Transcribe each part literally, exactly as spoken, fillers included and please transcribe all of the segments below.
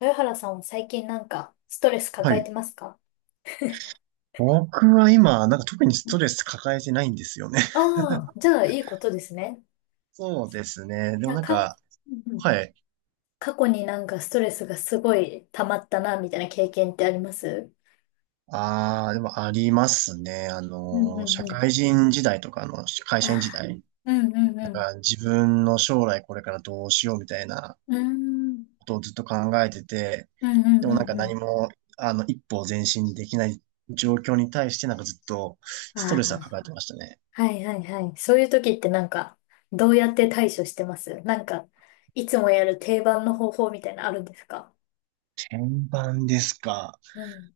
豊原さんは最近なんかストレスは抱えい。てますか？僕は今、なんか特にストレス抱えてないんですよね。ああー、じゃあいいことですね。そうですね。でもなんなんか、うんか、うん。はい。過去になんかストレスがすごい溜まったな、みたいな経験ってあります？ああ、でもありますね。あうんうの、ん社うん。会人時代とか、あの、会あ社員時あ、代。うんうんうなんん。か自分の将来これからどうしようみたいなうーん、ことをずっと考えてて、うんうでんもなうんかんう何ん。も、あの、一歩前進できない状況に対してなんかずっとあストレスは抱えあ、てましたね。はいはいはい。そういう時ってなんか、どうやって対処してます？なんか、いつもやる定番の方法みたいなのあるんですか？転板ですか？うん。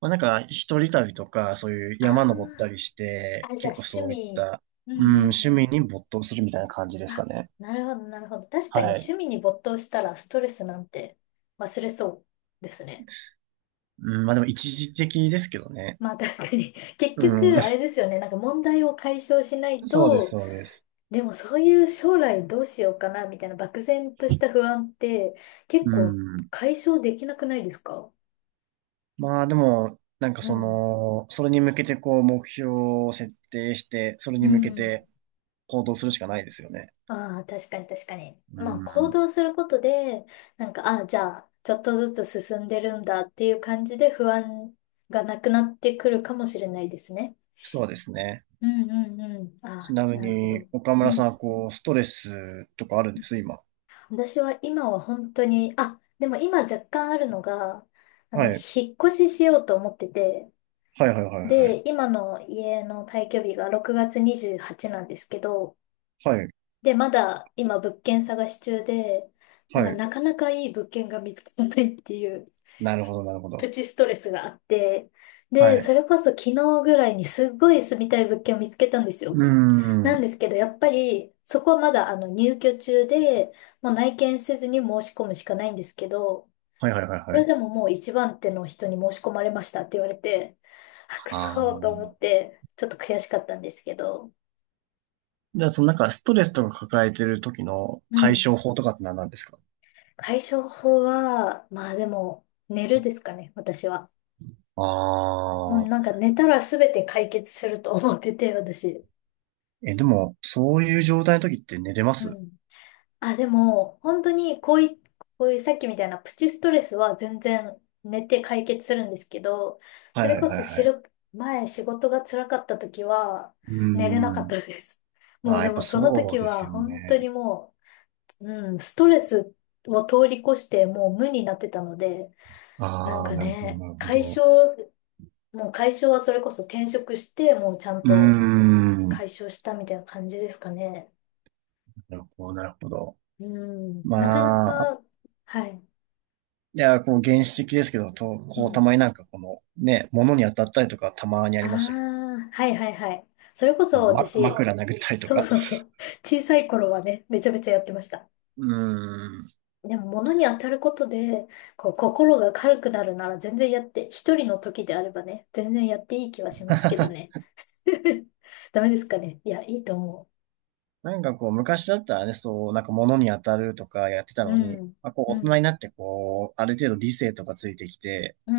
まあ、なんか、一人旅とか、そういう山登ったありしあ、て、あ、じゃあ結構趣そういっ味。た、うんうん、うん趣う味ん。に没頭するみたいな感じですかあ、ね。なるほど、なるほど。確かはにい。趣味に没頭したらストレスなんて忘れそうですね。うん、まあでも一時的ですけどね。まあ確かに 結う局、あん。れですよね。なんか問題を解消しな いそうです、と。そうです。でもそういう将来どうしようかなみたいな漠然とした不安って結う構ん。解消できなくないですか？まあでも、なんかうそん。の、それに向けてこう、目標を設定して、それうに向けん。て行動するしかないですよね。ああ、確かに確かに。うまあ、行ん。動することで、なんか、ああ、じゃあ、ちょっとずつ進んでるんだっていう感じで不安がなくなってくるかもしれないですね。そうですね。うんうんうん。あちあ、なみなるほに、ど。岡う村ん。さん、こう、ストレスとかあるんです、今？私は今は本当に、あ、でも今若干あるのが、あの、はい。引っ越ししようと思ってて、はいはいはいはい。で、今の家の退去日がろくがつにじゅうはちなんですけど、はい。で、まだ今物件探し中で、なはんかい。なかなかいい物件が見つからないっていう、なるほすど、なるほプど。チストレスがあって、はで、い。それこそ昨日ぐらいにすっごい住みたい物件を見つけたんですうよ。なーんでん。すけど、やっぱりそこはまだあの入居中で、もう内見せずに申し込むしかないんですけど、はいはいはいそはれい。でももう一番手の人に申し込まれましたって言われて、あ、くあそーと思あ。って、ちょっと悔しかったんですけど。じゃあ、そのなんかストレスとか抱えてる時のう解ん。消法とかって何なんですか？対処法は、まあでも、寝るですかね、私は。もうあなんあ。か寝たら全て解決すると思ってて、私。え、でも、そういう状態の時って寝れまうす？ん。あ、でも、本当にこうい、こういうさっきみたいなプチストレスは全然寝て解決するんですけど、はそいれはいこはいそしはい。る、前仕事が辛かった時は、うー寝れなかっん。たです。もあうあ、やでっぱもそのそう時ですは、よ本当ね。にもう、うん、ストレスを通り越してもう無になってたので、なんああ、かなるほど、ね、なるほ解ど。消もう解消はそれこそ転職して、もうちゃんうとーん。解消したみたいな感じですかね。なるほど、なるほど。うん。まなかなあ、あか、はい。いや、こう、原始的ですけど、と、うこう、たん。まになんかこの、ね、物に当たったりとかたまにあありましたけど。あ、はいはいはい。それこあその、ま、私、枕殴ったりとそうか。そうそう。小さい頃はね、めちゃめちゃやってました。うーん。でも物に当たることで、こう、心が軽くなるなら全然やって、一人の時であればね、全然やっていい気はしますけどね。ダメですかね。いや、いいと思なんかこう、昔だったらね、そう、なんか物に当たるとかやってたう。うのに、ん。まあ、こう、う大人ん。になってこう、ある程度理性とかついてきて、うん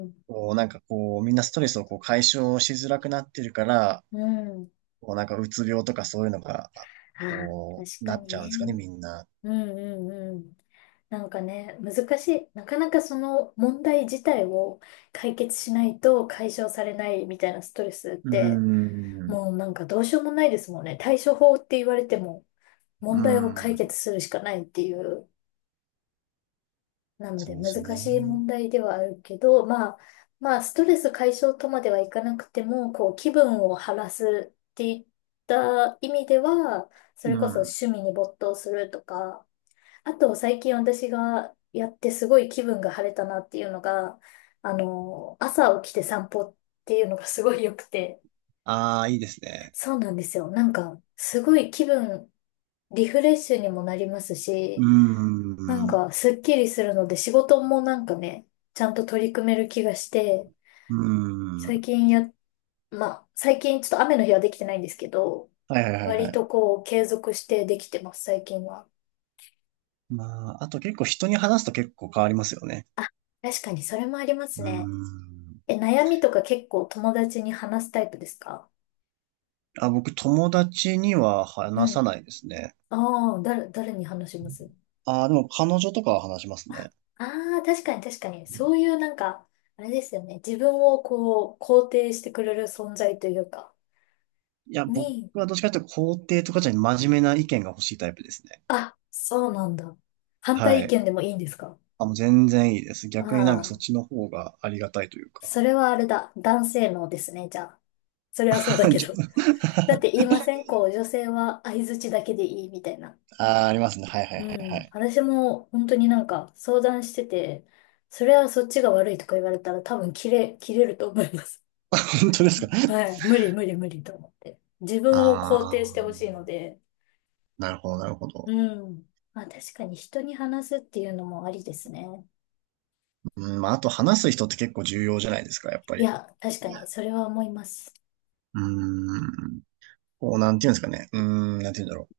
うんこう、なんかこう、みんなストレスをこう解消しづらくなってるから、うん。うん。こう、なんかうつ病とかそういうのが、ああ、こ確う、かなっにちゃうんですかね、ね。みんな。うんうんうん。なんかね、難しい。なかなかその問題自体を解決しないと解消されないみたいなストレスっうーて、ん。もうなんかどうしようもないですもんね。対処法って言われても、うー問題を解ん。決するしかないっていう。なのそでうで難すしいね。問題ではあるけど、まあ、まあ、ストレス解消とまではいかなくても、こう、気分を晴らすっていった意味では、そうれこそん。趣味に没頭するとか、あと、最近私がやってすごい気分が晴れたなっていうのが、あの、朝起きて散歩っていうのがすごい良くて。ああ、いいですね。そうなんですよ。なんか、すごい気分、リフレッシュにもなりますうーし、なんん。うか、すっきりするので、仕事もなんかね、ちゃんと取り組める気がして、ー最ん。近や、まあ、最近ちょっと雨の日はできてないんですけど、はいはいはいは割とい。こう、継続してできてます、最近は。まあ、あと結構人に話すと結構変わりますよね。あ、確かにそれもありまうすーね。ん。え、悩みとか結構友達に話すタイプですか？あ、僕友達にはう話さん。ないですね。ああ、誰、誰に話します？あ、でも彼女とかは話しますあね。あー、確かに確かに。そういうなんか、あれですよね。自分をこう、肯定してくれる存在というか、いや、僕に、はどっちかというと肯定とかじゃなくて真面目な意見が欲しいタイプですね。あ、そうなんだ。反対は意い。見でもいいんですか？あ、もう全然いいです。逆になんかそああ、っちの方がありがたいというそか。れはあれだ。男性のですね、じゃあ。それはそうだ けちど。ょだって言いませんこう、女性は相槌だけでいいみたいな。あー、ありますね。はいはいはういはん。い。私も本当になんか相談してて、それはそっちが悪いとか言われたら多分切れ、切れると思います。本当です か？はい。無理無理無理と思って。自分をあ肯定してほしいー、ので。なるほどなるほど。うん。まあ確かに人に話すっていうのもありですね。うん、まあ、あと話す人って結構重要じゃないですか、やっぱいり。や、確かいにやそれは思います。うーん。こう、なんていうんですかね。うーん、なんていうんだろ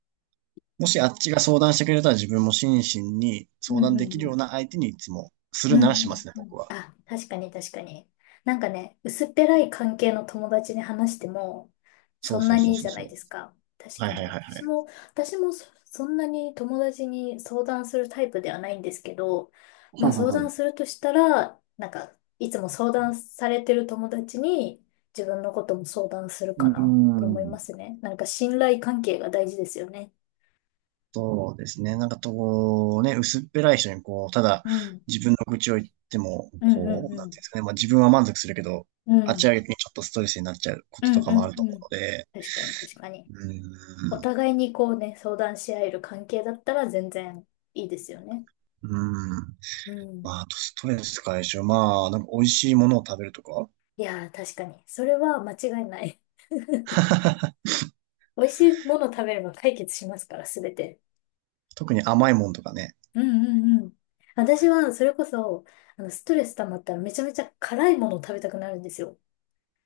う。もしあっちが相談してくれたら自分も心身にうん相談うできんうるようん。な相手にいつもすうるんならうしんますね、う僕ん。は。あ、確かに確かに。なんかね、薄っぺらい関係の友達に話しても、そそうんそなうそにういいそじうゃなそいう。ですか。確はかいはにいはいは私い。も、私もそ、そんなに友達に相談するタイプではないんですけど、まはあいはい相は談い。するとしたら、なんか、いつも相談されてる友達に自分のことも相談するうーかなと思いまん。すね。なんか信頼関係が大事ですよね。そうですね。なんかこう、ね、薄っぺらい人にこう、ただうん。自分の愚痴を言っても、うんうこんう、うなんていうんでん。すかね。まあ自分は満足するけど、うあっちん。は逆にちょっとストレスになっちゃうこうととんかうもあんるとう思ん。うので、確かに確かに。うーおん。互いにこうね、相談し合える関係だったら全然いいですよね。うーん。うまん。あ、あとストレス解消。まあ、なんか美味しいものを食べるとか。いやー、確かに。それは間違いない。美味しいもの食べれば解決しますから、すべて。特に甘いもんとかね。うんうんうん。私は、それこそ、あの、ストレス溜まったらめちゃめちゃ辛いものを食べたくなるんですよ。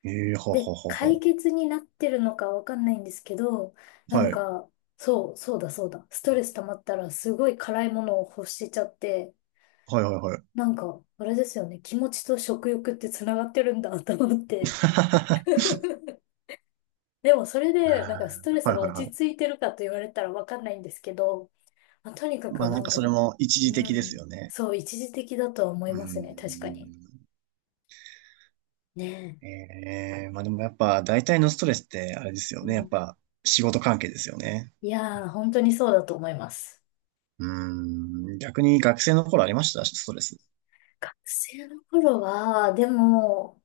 ええー、ほうほで、うほう解ほ決になってるのかわかんないんですけど、う。なはんい。か、そう、そうだそうだ。ストレス溜まったらすごい辛いものを欲しちゃって、はいはいはい。なんか、あれですよね。気持ちと食欲ってつながってるんだと思って。でもそれで、なんかストレスはいがはい落はち着い。いてるかと言われたらわかんないんですけど、まあ、とにかくまあななんんかそれか、も一時う的ですよん、ね。そう、一時的だとは思ういーますね。確かに。ん。ねええまあでもやっぱ大体のストレスってあれですよえ。うね。やっん、ぱ仕事関係ですよね。いやー、本当にそうだと思います。うーん。逆に学生の頃ありましたストレス？学生の頃は、でも、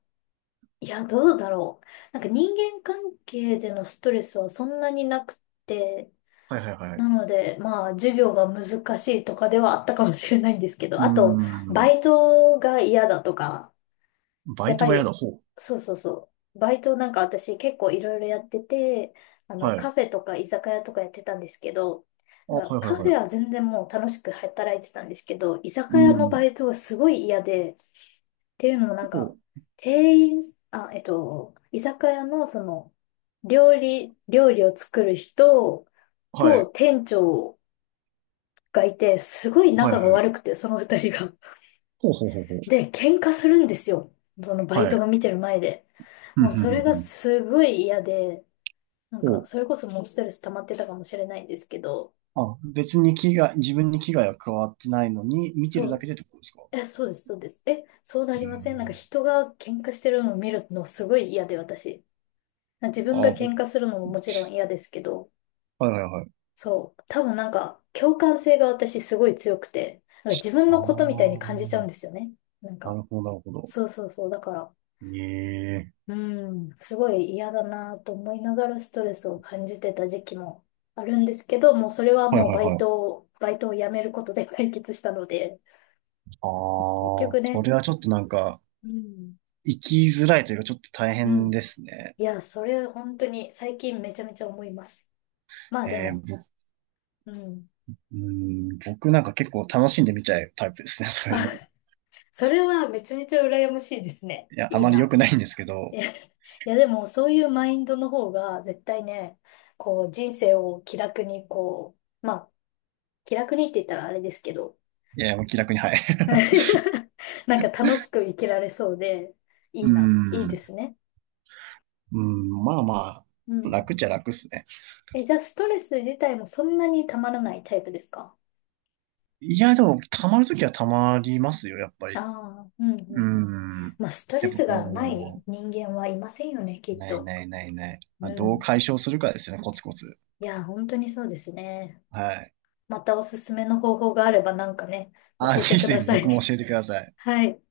いや、どうだろう。なんか人間関係でのストレスはそんなになくて、はいはいはい。なので、まあ、授業が難しいとかではあったかもしれないんですけど、うーあと、バん。イトが嫌だとか、バやイっぱトが嫌だ。り、ほう。そうそうそう、バイトなんか私結構いろいろやってて、あの、はい。カフェとか居酒屋とかやってたんですけど、あ、はなんかいカフはいはェい。は全然もう楽しく働いてたんですけど、居う酒ー屋のバん。イトがすごい嫌で、っていうのもなんか、ほう。店員、あ、えっと、居酒屋のその、料理、料理を作る人はとい。店長がいて、すごいはい仲がはい。悪くて、その二人が。ほうほうほうほう。で、喧嘩するんですよ。そのバイはトい。が見てる前で。ふんもうふんそふれんがふん。すごい嫌で、なんほか、う。それこそもうストレス溜まってたかもしれないんですけど、あ、別に危害、自分に危害は加わってないのに、見てそるだう、けでってことですか？え、そうです、そうです。え、そうなえりまー、せん？なんか人が喧嘩してるのを見るのすごい嫌で、私。自分あがあぼ、喧嘩するのももちろん嫌ですけど、はいはいはい。そう、多分なんか、共感性が私すごい強くて、なんか自分あのことみたいにあ感じちゃうんですよね。なんなか、るほど、なるほど。そうそうそう、だから、ええ。うん、すごい嫌だなと思いながらストレスを感じてた時期もあるんですけど、もうそれははいもうはいバイはい。トを、バイトを辞めることで解決したので、あ 結局あ、そね、れはちょっとなんか、うん、生きづらいというか、ちょっと大う変ん。ですね。いや、それ本当に最近めちゃめちゃ思います。まあでえー、も、ぼ、うん。うん、僕なんか結構楽しんで見ちゃうタイプですね、そういうあ、の。それはめちゃめちゃ羨ましいですね。いや、あいいまり良な。くないんですけいど、や、いやでもそういうマインドの方が絶対ね、こう人生を気楽にこう、まあ気楽にって言ったらあれですけど、いや、もう気楽に、はい。なんか楽しく生きられそうで、いいうな、いいでん、すね。うん、まあまうあ、ん。楽っちゃ楽っすね。え、じゃあ、ストレス自体もそんなにたまらないタイプですか？いや、でも、溜まるときは溜まりますよ、やっぱあり。あうんうんうん。うーん。まあ、ストやレっぱスがないこ人間はいませんよね、きう、っないと。ないないない。まうあ、どうん。解消するかですよね、コツコツ。いや、本当にそうですね。はい。またおすすめの方法があればなんかね、あ、教えてぜひくぜだひさ僕い。も教えてください。はい。